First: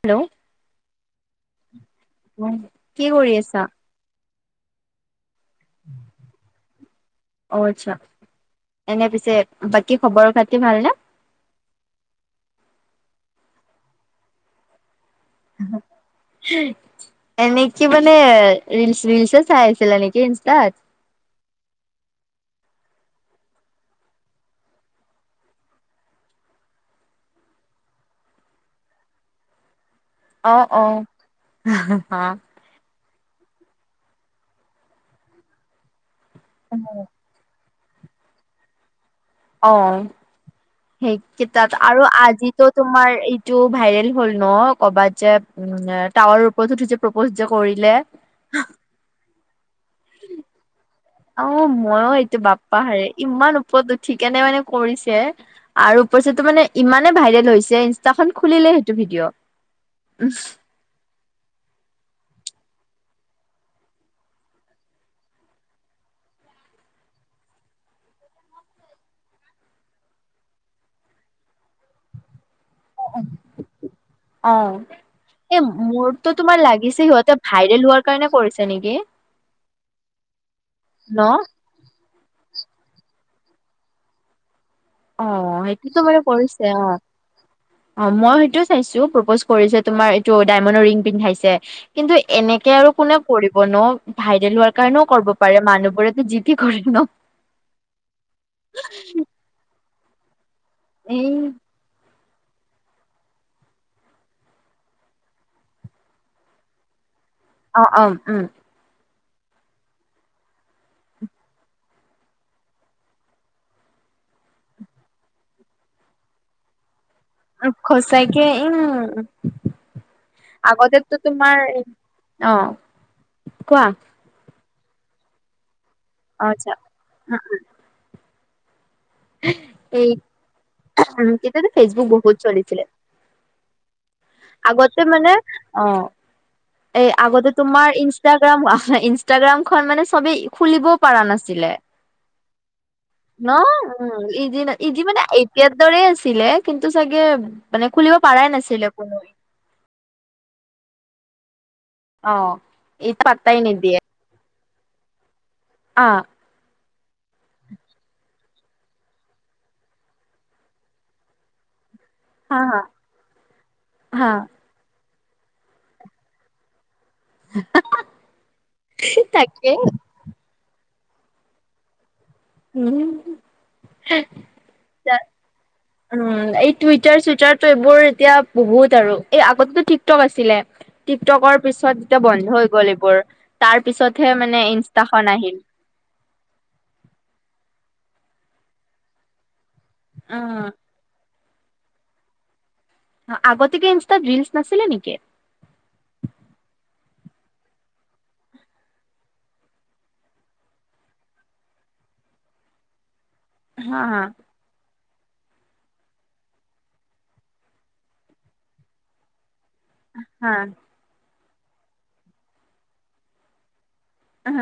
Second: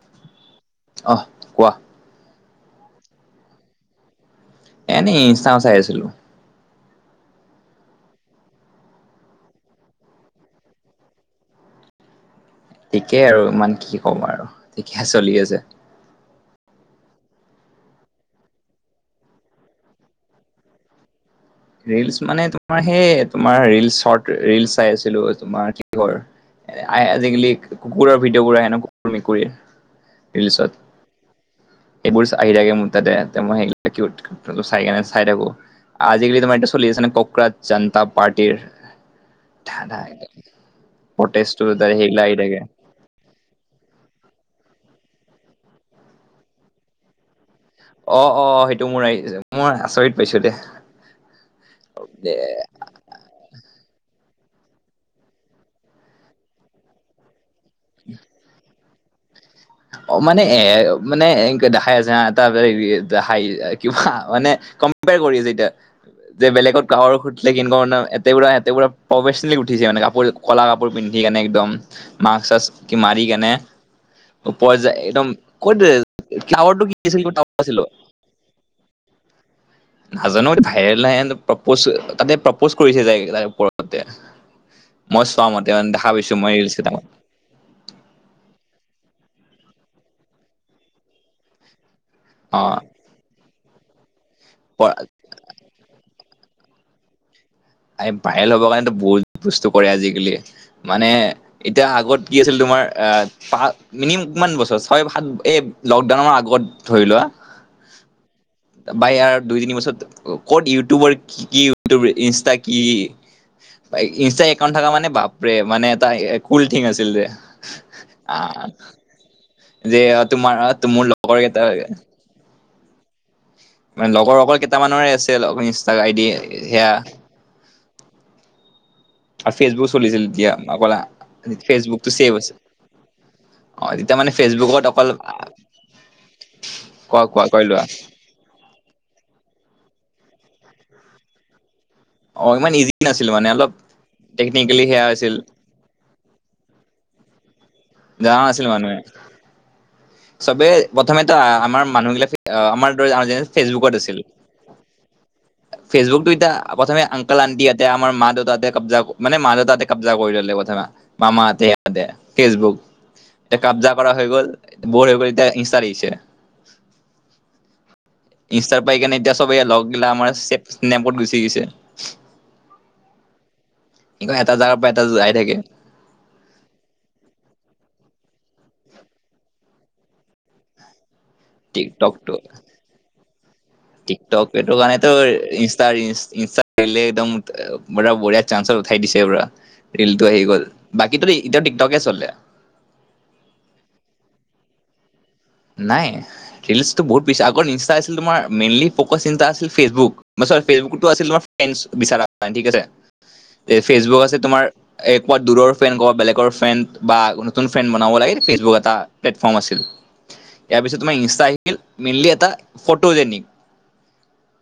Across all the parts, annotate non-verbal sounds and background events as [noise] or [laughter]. Hello অহ কোৱা? উহ কি কৰি আছা? এনেই ইনছটাগ্ৰাম চাই আছিলো। অ আচ্ছা এনে পিছে বাকী খবৰ খাতি ভালনে? [inaudible] ঠিকেই আৰু ইমান কি ক'ম আৰু। চলি আছে [unintelligible] এনেকি মানে ৰিলচ ৰিলচ চাই আছিল নেকি ইনষ্টাত ৰিলচ মানে তোমাৰ সেইয় তোমাৰ ৰিলচ শৰ্ট ৰিল চাই আছিলো তোমাৰ কি- আজিকালি কুকুৰৰ ভিতিঅ ক আহে ন কুকুৰ মেকুৰীৰ অ ৰিলচত অ হা এইবোৰ আহি থাকে মোৰ তাতে মই চাই চাই থাকো আজিকালি তোমাৰ এয়া চলি আছ নে ককৰাত জনতা পাৰ্টিৰ অ ধাই ধাই সেইকেইটাত আৰু আজিতো তোমাৰ এইটো ভাইৰেল হ'ল ন ক'বাত যে উম টাৱাৰৰ ওপৰত উঠি যে প্ৰপজ যে কৰিলে অ' অ' সেইটো মোৰ মই আচৰিত পাইছো দে। অ ময়ো এইটো বাপ্পাহাৰে ইমান ও- পট উঠি কনে মানে কৰিছে আৰু পচটো মানে ইমানে ভাইৰেল হৈছে। যে ইনষ্টাখন খুলিলে সেইটো ভিডিঅ'। অ মানে এ মানে এ দেখাই আছে তাৰ হাই, কিবা মানে কম্পেয়াৰ কৰি যে এতিয়া। যে বেলেগত গাঁৱৰ সুধিলে কিন অ অনা এতে বোৰা এতেবোৰা প্ৰফেচনেলি উঠিছে মানে কাপোৰ কলা কাপোৰ পিন্ধ- -কানে, একদম মাকছ-চাকছ মাৰি কেনে অ পায় যে একদম এ ক দেজ মোৰতো তোমাৰ টাৱাৰটো কি লাগিছে সিহঁতে ভাইৰেল [unintelligible] হোৱাৰ কাৰণে কৰিছে নেকি নাজানো ভাইৰেল ন? এণ্ড প্ৰপচ। তাতে প্ৰপ'জ কৰিছে যায়, তে ওপৰতে মই অ চোৱা মতে মানে সেইটোতো দেখা বাৰু পাইছো মই ৰিলচ কৰিছে অ, কেইটামান অ মই সেইটো চাইছো, প্ৰপজ কৰিছে তোমাৰ এইটো ডায়মণ্ডৰ ৰিং পিন্ধাইছে, কিন্তু এনেকে আৰু কোনে কৰিব ন। ভাইৰেল হোৱাৰ অ কাৰণেও কৰিব পাৰে, মানুহবোৰেতো যি টি কৰে ন। এই ভাইৰেল হ'বৰ কাৰণেতো বহুত বস্তু কৰে আজিকালি, মানে এই এতিয়া আগত কি আছিল তোমাৰ আ, পা মিনমাম কিমান বছৰ ছয়, সাত এই লকডাউনৰ আগত ধৰি লোৱা অ অ উম। বা ইয়াৰ দুই, তিনি বছৰত, ক'ত ইউটিউবৰ কি ইউটিউব ইনষ্টা কি, ইনষ্টা একাউণ্ট থকা মানে বাপৰে মানে এটা কুল ঠিং আছিল ৰে। খচাকে উম যে তোমাৰ মোৰ আগতেতো লগৰ তোমাৰ কেইটা অহ। মনে লগৰ অকল কেইটামানৰ ইনষ্টা আই ডি অ' আচ্ছা সেয়া। ফেচবুক এই, চলিছিল তেতিয়া অকল তেতিয়া ফেচবুক ফেচবুকটো ছেভ বহুত আছে চলিছিলে। অ তেতিয়া মানে ফেচবুকত আগতে মানে অকল অ' এ কোৱা কোৱা আগতে কৈ লোৱা তোমাৰ ইনষ্টাগ্ৰাম ইনষ্টাগ্ৰাম খন মানে চবেই খুলিবও পাৰা নাছিলে। অ ইমান ইজি নাছিল মানে, ন অলপ ইজি ন টেকনিকেলি ইজি সেয়া মানে আছিল এতিয়াৰ দৰে আছিলে, কিন্তু চাগে মানে খুলিব জনা পাৰাই নাছিল নাছিলে মানুহে কোনোৱে চবে প্ৰথমেটো আমাৰ অ মানুহবিলাক আমাৰ ই দৰে যে পাত্তাই নিদিয়ে ফেচবুকত আছিল। অ ফেচবুকটো এতিয়া প্ৰথমে আংকাল আন্টিহঁতে, আমাৰ মা-দেউতাহঁত কব্জা, মানে মা-দেউতাহঁতে কব্জা কৰি ল'লে প্ৰথমে, মামাহঁতে দে, হা ফেচবুক হা এয়া কাব্জা কৰা হৈ হা গ'ল। বৰ হৈ গ'ল, এতিয়া ইষ্টাট আহিৰিছে। ইষ্টাৰ পাই কেনে ঠিক এতিয়া চবেই থাকে লগ গিলা আমাৰ নেমপত গুচি গৈছে, উম এটা জাগাৰ পৰা এটা যায় থাকে। উম' এই টুইটাৰ-চুইটাৰটো এইবোৰ এতিয়া বহুত আৰু, এই আগতেতো টিক-টক আছিলে। টিক-টক ৰ পিছত এতিয়া টিকটকটো বন্ধ হৈ গ'ল এইবোৰ। তাৰ পিছতহে টিক-টক মানে এইটো কনেটো ইনষ্টাখন আহিল ইনষ্টা ইনষ্টা ৰিলে একদম পোৰা বঢ়িয়া চান্সত উঠাই দিছে পোৰা, ৰিল টো আহি গ'ল, উম বাকী ততি এতিয়া টিক-টকে চলে। আগতে কি ইনষ্টাত ৰিলচ নাছিলে নেকি? নাই ৰিলচটো বহুত পিছ আগত ইনষ্টা আছিল তোমাৰ মেইনলি পক চিন্তা আছিল ফেচবুক। চৰ ফেচবুক টো আছিল তোমাৰ, ফ্ৰেনচ বিচাৰা কাৰ ঠিক আছে, হা হা ফেচবুক আছে তোমাৰ এ কুৱাত দূৰৰ ফ্ৰেণ্ড ক বেলেগৰ ফেণ্ড বা নতুন ফ্ৰেণ্ড বনাব লাগে ফেচবুক এটা প্লেটফৰ্ম আছিল। ইয়াৰ পিছত তোমাৰ ইনষ্টা আহিল, মেইনলি এটা ফটো যেনিক।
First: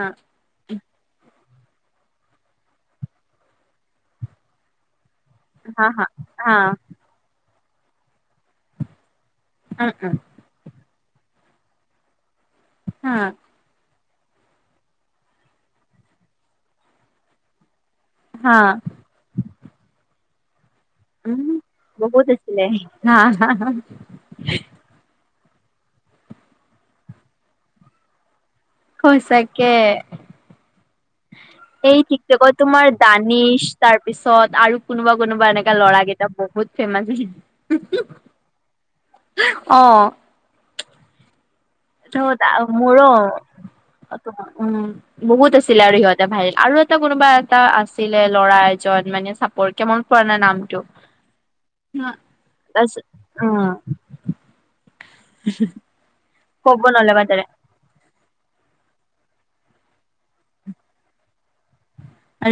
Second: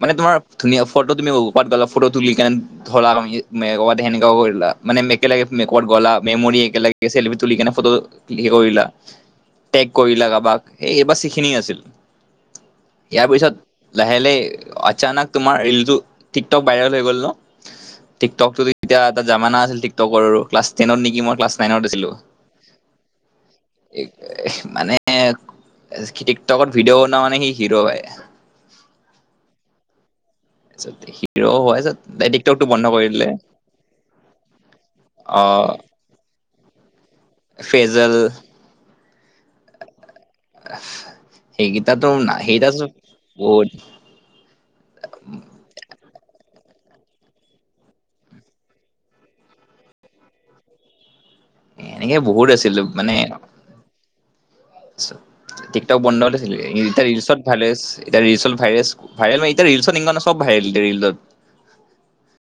মানে তোমাৰ ধুনীয়া ফটো তুমি [unintelligible] গলা ফটো তুলি কেন ধৰা, [unintelligible] মানে একেলগে মে ক'ৰবাত গ'লা মেমৰি একেলগে চেলিফি তুলি কিনে ফটো হে কৰিলা, টেগ উ কৰিলা কাবাক, এই বাচ সিখিনিয়ে আছিল। ইয়াৰ পিছত। লাহে লাহে আচানক তোমাৰ ৰিলটো টিকটক বাইৰেল হৈ গল ন! টিকটকো এতিয়া এটা জামানা আছিল টিকটকৰো ক্লাছ টেনত নিকি মই উম ক্লাছ নাইনত আছিলো, বহুত আছিলে হা এ মানে এ খিটিকটকত ভিডিঅ' বনোৱা মানে সি হিৰ' এ। কয়ছাকে। হিৰ' হয় এই টিকটকত টিকটকটো বন্ধ তোমাৰ কৰি দিলে দানিছ তাৰ পিছত আৰু কোনোবা অ কোনোবা। এনেকা ল'ৰাগেইটা বহুত ফেমাজি ফেজল উমহো অঁ। সেইকেইটাতো ত না দা সেইকেইটা মোৰ বহুত উম বহুত আছিলে আৰু সিহঁতে ভাৰেল। আৰু এটা কোনোবা এটা আছিলে লৰা এজন মানে চাপৰ কে মন পোৱা নাই নামটো। ন এনেকে বহুত আছিলো দছ মানে অঁ। টিকটক বন্ধ লৈছিলো ইতা নলগা ৰিলচত তাৰে ভালে আছে। এতিয়া ৰিলচত ভাইৰেচ ভাইৰেল ন এতিয়া ৰিলচত ইনকানা চব ভাইৰেল এতিয়া ৰিলদত।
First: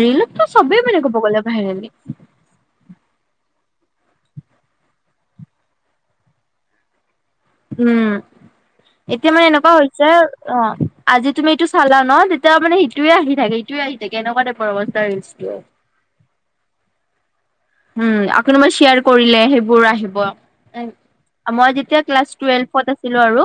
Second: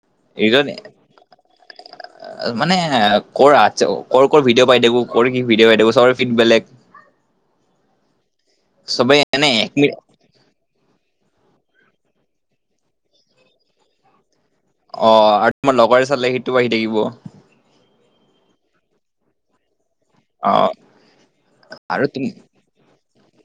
ৰিলত এইজনী চবেই মানে ক'ব গ'লে ভাইৰেল মানে কৰা। কৰ কৰে ভিডিঅ' পাই থাকো কৰ কি ভিডিঅ' পাই থাকো চৰে ফিড বেলেগ। উম চবেই এতিয়া মানে এনে এক এনেকুৱা মিনিট হৈছে অঁ আজি তুমি এইটো চালা ন তেতিয়া মানে সিটোয়ে আহি থাকে ইটোয়ে আহি থাকে এনেুকোৱা তাইপ। অ আৰু তোমাৰ লগৰে চালে সেইটো আহি থাকিব। উম আকোনোমাৰ শ্বিয়াৰ কৰিলে সেইবোৰ আহিব। অ মই‌ যেতিয়া আৰু ক্লাছ তুমি টুৱেফট আছিলো আৰু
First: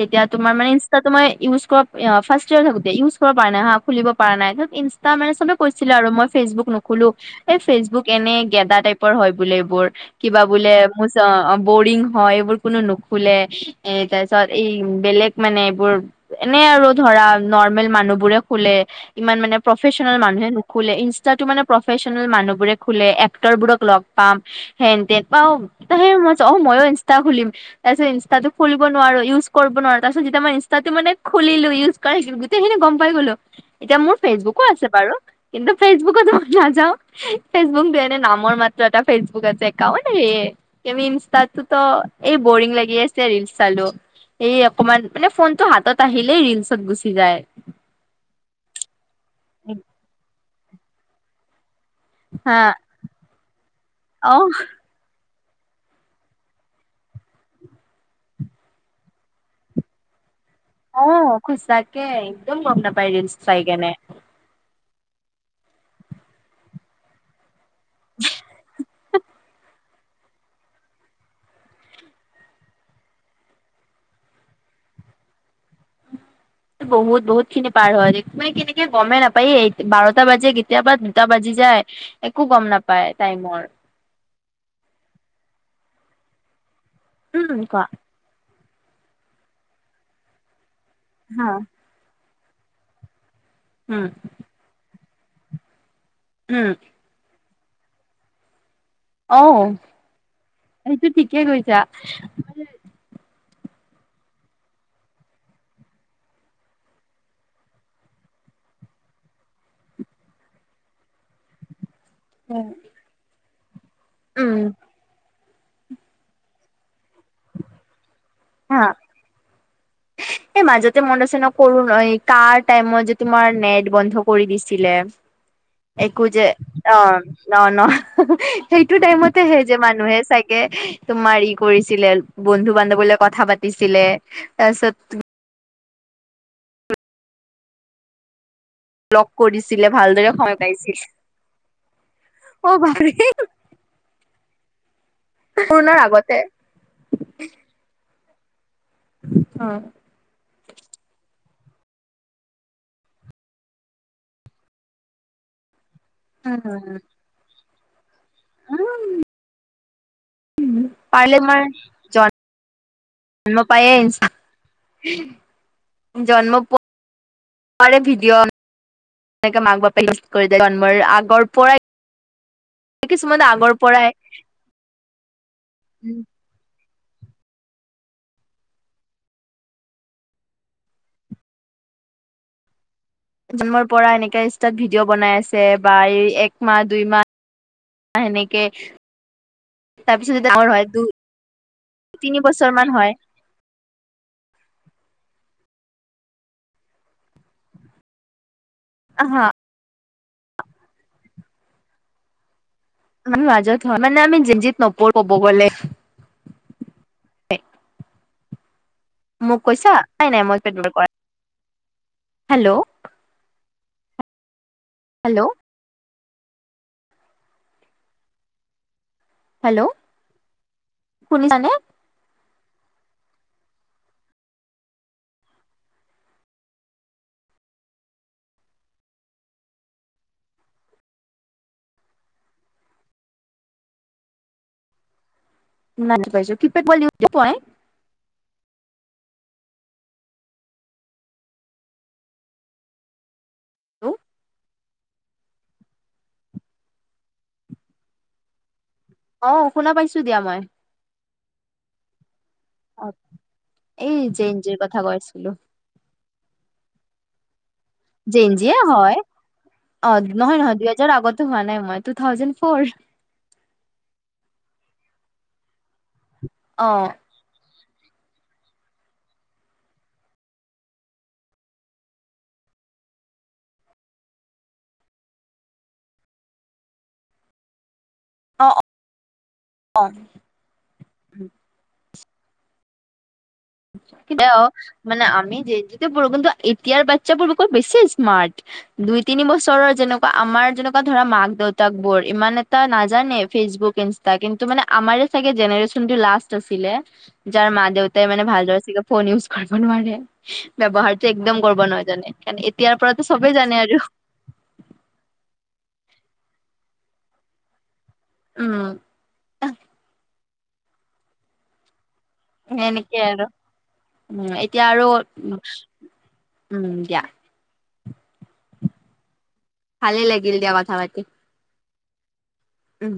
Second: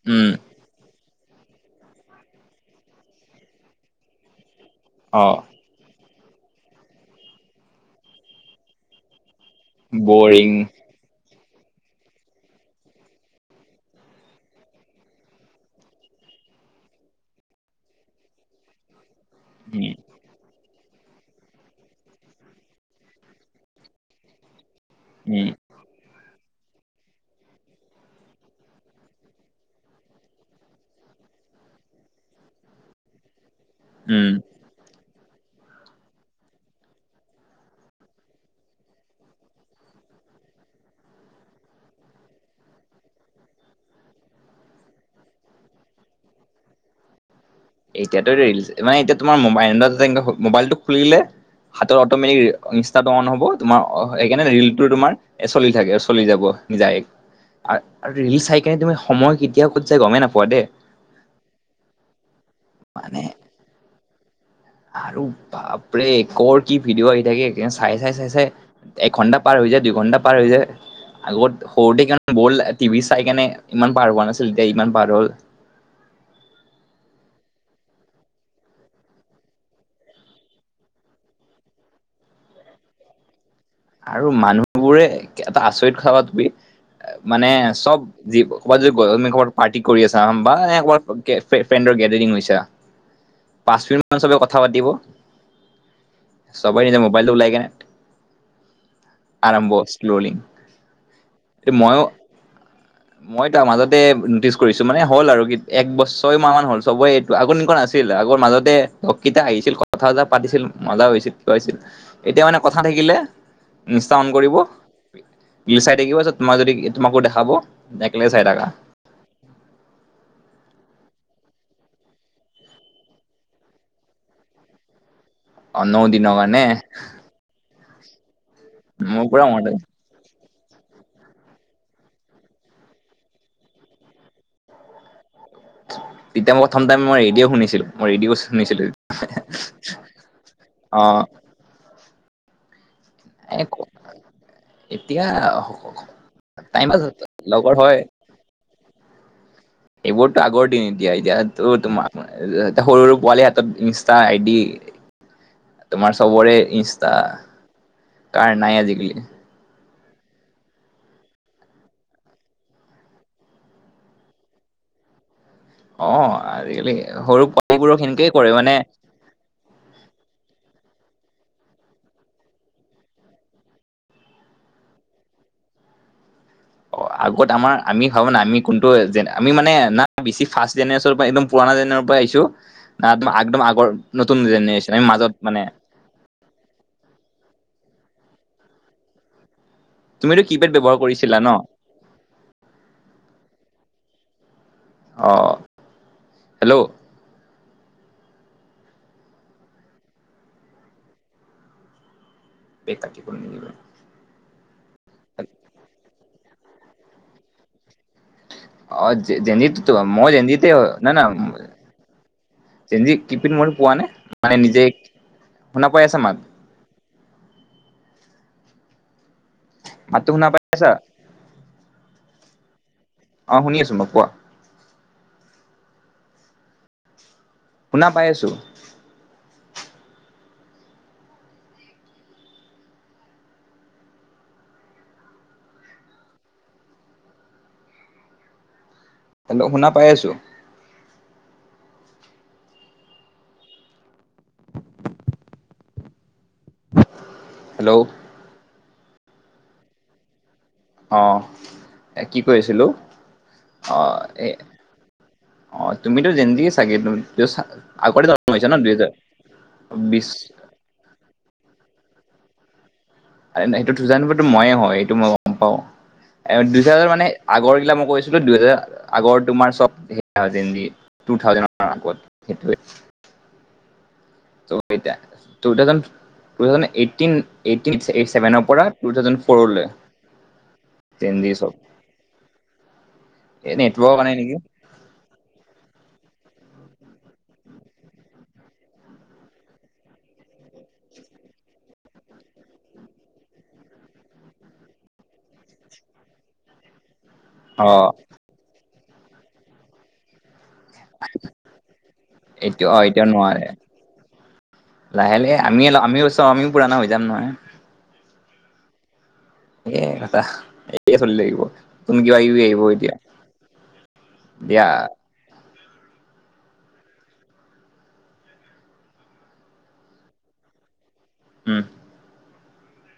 তেতিয়া উম তুমাৰ মানে ইনষ্টাতো মানে ইউজ কৰ অ ফাষ্টিয়াৰ থাকোতে ইউজ কৰিব পৰা নাই হা খুলিব পৰা নাই। ইনষ্টা অ মানে চবে কৈছিলে আৰু মই ফেচবুক নুখোলো এ ফেচবুক এনে গেদা টাইপৰ হয়। বোলে এইবোৰ কিবা বৰিং বোলে মোচ অঁ বৰিং হয় এইবোৰ কোনো নুখোলে এ তা পিছত এই বেলেগ মানে এইবোৰ। এনে আৰু ধৰা নৰ্মেল মানুহ বোৰে খোলে। ইমান মানে উম প্ৰফেচনেল মানুহে নুখোলে ইনষ্টাটো মানে প্ৰফেচনেল মানুহবোৰে খোলে। তৰবোৰক লগ পাম সেনতে উম বাও এসে ময়। অ ময়ো ইনষ্টা খুলিম তাপিছত ইনষ্টাটো খুলিব নোৱাৰো ইউজ কৰিব নোৱাৰো তাপিছত যেতিয়া মই ইনষ্টাটো মানে খু জ খুলিলো ইউজ কৰাই সিকিলো গোটেইখিনি গম পাই গলো। এতিয়া মোৰ উম ফেচবুকো আছে বাৰু কিন্তু ফেচবুকত ময় নাযাও ফেচবুক দেট নামৰ মাত্ৰ এটা ফেচবুক আছে একাউন্ট সেয়ে এমি ইনষ্টাটোট এই বৰিং লাগি আছে। ছে ৰিলচ চালো সেই অকমান মানে ফোনটো হাতত আহিলেই ৰিলচত গুচি যায়। এতিয়াতো ৰিলচ মানে এতিয়া তোমাৰ মাইণ্ডত এনেকে মোবাইলটো খুলিলে হাতৰ হা অটমেটিক ইনষ্টাটো অন হব তোমাৰ অ এইকাণে ৰিলটো তোমাৰ এ চলি থাকে চলি যাব যায়। আৰ ৰিল চাই কিনে তুমি সময় কেতিয়া ক'ত যাই গমেই নাপোৱা দেই। অ খোজ তাকে একদম গম নাপাই মানে ৰিলচ চাই কেনে। আৰু বাপৰে কৰ কি ভিডিঅ' আহি থাকে কে চাই চাই চাই চাই। একঘণ্টা পাৰ হৈ যায় দুইঘণ্টা পাৰ হৈ যায়। আগত সৰুতে কিমান ব'ল টিভি চাই কেনে ইমান পাৰ হোৱা নাছিল এতিয়া ইমান পাৰ হ'ল। [inaudible] বহুত বহুত খিনি পাৰ হয় মানে কেনেকে গমে নাপায় এই বাৰটা বাজে কেতিয়াবা দুটা বাজে যায় একো গম নাপায় টাইমৰ। আৰু মানুহবোৰে এটা আচৰিত খাবা তুমি মানে উম কোৱা চব জীৱ কবাত যদি ব ঘত পাৰ্টি কৰি আছা বা এনেকে হা কবাত পেণ্ডৰ গেডাৰিং হৈছা পাঁচ উম মিনিট মান চবে কথা পাতিব। উম চবেই নিজে মোবাইলটো ওলাই কেনে অ আৰম্ভ স্ললি সেইটো ঠিকে এ কৈছা মইও মই তাৰ মাজত। নটিচ কৰিছো মানে হ'ল আৰু এক বছ ছয় মাহ মান হ'ল চবে এইটো আগত এনেকুৱা নাছিল আগৰ মাজতে লগ কিটা আহিছিল কথা পাতিছিল মজাও হৈছিল ক হৈছিল। এতিয়া মানে কথা থাকিলে ইষ্ঠা অন কৰিব। উম ৰিল চাই থাকিব তোমাক যদি তোমাকো দেখাব একেলগে চাই থাকা হা এই মাজতে মনত আছে ন কৰো ন কাৰ টাইমত যে তোমাৰ নেট বন্ধ কৰি দিছিলে। অ ন একো দিনৰ যে কাৰণে অ ন ন সেইটো মোৰ টাইমতে পুৰা হে মনত যে মানুহে চাগে তোমাৰ ই কৰিছিলে বন্ধু বান্ধবলৈ কথা পাতিছিলে তাৰপিছত তেতিয়া মই প্ৰথম টাইম মই ৰেডিঅ' শুনিছিলো মই ৰেডিঅ' শুনিছিলো লগ কৰিছিলে ভালদৰে সময় পাইছিল অ অ বাপ ৰে ক এতিয়া পূৰ্ণৰ আগতে টাইমত লগৰ হয় [unintelligible] এইবোৰত আগৰ দিন এতিয়া এতিয়া তো তোমাৰ এ সৰু সৰু পোৱালি হাতত ইনষ্টা আইডি তোমাৰ চবৰে ইনষ্টা কাৰ নাই আজিকালি পাৰিলে তোমাৰ জন মই পাইয়ে আহিছো অ আজিকালি সৰু পোৱাৰে পোৱালীবোৰক সেনেকেই ভিডিঅ' কৰে মানে এনেকে মাক বাপেক কৰি জন্মৰ আগৰ পৰাই কিছুমানে আগৰ পৰাই উ অ' আগত আমাৰ আমি ভাবো নাই আমি কোনটো যেনে আমি মানে না বেছি ফাৰ্ষ্ট জেনেৰেশ্যনৰ পৰা একদম পুৰণা জেনেৰেচন পৰাই পাইছো জন্মৰ পৰা এনেকে ইনষ্টাত ভিডিঅ' আমি মাজত বনাই মানে আছে বা এই একমাহ দুই মাহ তোমাৰ সেনেকে তাৰপিছত তুমিতো যদি কিপেড আমাৰ হয় ব্যৱহাৰ দু কৰিছিলা ন তিনি বছৰ মান হয় অ হেল্ল' আহা বে কাটি কৰি আমি নিদিবি। মাজত হয় মানে আমি জেনজিত নপৰো ক'ব গ'লে [unintelligible] অ মোক যেনজিত কৈছা নাই মই নাই যেনজিতে পেট হয় ন কৰা না হেল্ল' যেনজি কিপিন মোৰ পোৱা নাই মানে নিজে হেল্ল' শুনা পাই আছা মাত হেল্ল' মাতটো শুনা পাই আছা? শুনিছানে অ শুনি আছো মোক কোৱা। শুনা পাই আছো। শুনা পাইছো কি পেট [unintelligible] হেল্ল' শুনা পাই আছো। হেল্ল' অ শুনা পাইছো দিয়া মই অ কি কৰিছিলো অ অ জে এই এন জিৰ কথা কৈ আছিলো অ তুমি তো জেঞ্জি চাগে তুমিতো জেঞ্জীয়ে হয় অ বিশ নহয় নহয় দুই হেজাৰ আগতো হোৱা নাই মই টু থাউজণ্ড ফ'ৰ ন সেইটো টু থাউজেণ্ড মইয়ে হয় এইটো মই গম পাওঁ টু অ থাউজেণ্ড মানে আগৰগিলা মোক কৈছিলো দুই হেজাৰ আগৰ তোমাৰ হে চব গেঞ্জী টু থাউজেণ্ডত আৰম্ভ হৈছিল [inaudible] বহু কেইটা টু থাউজেণ্ড এইতিন এইতিন এইট ছেভেনৰ অ পৰা টু থাউজেণ্ড ফৰলৈ জেঞ্জী চব এই নেটৱৰ্কৰ কাৰণে কিবা নেকি অ মানে আমি যে এতিয়াৰবোৰ কিন্তু এতিয়াৰ বাচ্ছাবোৰ বেছি স্মাৰ্ট দুই তিনি বছৰৰ যেনেকোৱা আমাৰ যেনেকোৱা আ ধৰা মাক - দেউতাক বোৰ ইমান এটা নাজানে ফেচবুক, ইনষ্টা কিন্তু মানে আমাৰে চাগে জেনেৰেচন সেইটো লাষ্ট আছিলে, যাৰ মা অ - দেউতাই মানে ভালদৰে চি ক ফোন ইউজ কৰিব নোৱাৰে। ব্যৱহাৰটো একদম গৰ্বৰ নহয় তেনে কাৰণ এইটো এতিয়াৰ অ পৰাতো এতিয়া সবেই নোৱাৰে জানে আৰু। লাহে লাহে আমিয়ে লা আমি চ আমিও পুৰাণা হৈ যাম নহয়। উম। এ কথা একে চলি লাগিব। তুমি কিবা ইউ আহিব এতিয়া সেনেকে আৰু। উম দিয়া এতিয়া আৰু উম, দিয়া। ভালে লাগিল দিয়া কথা পাতি। উম। উম।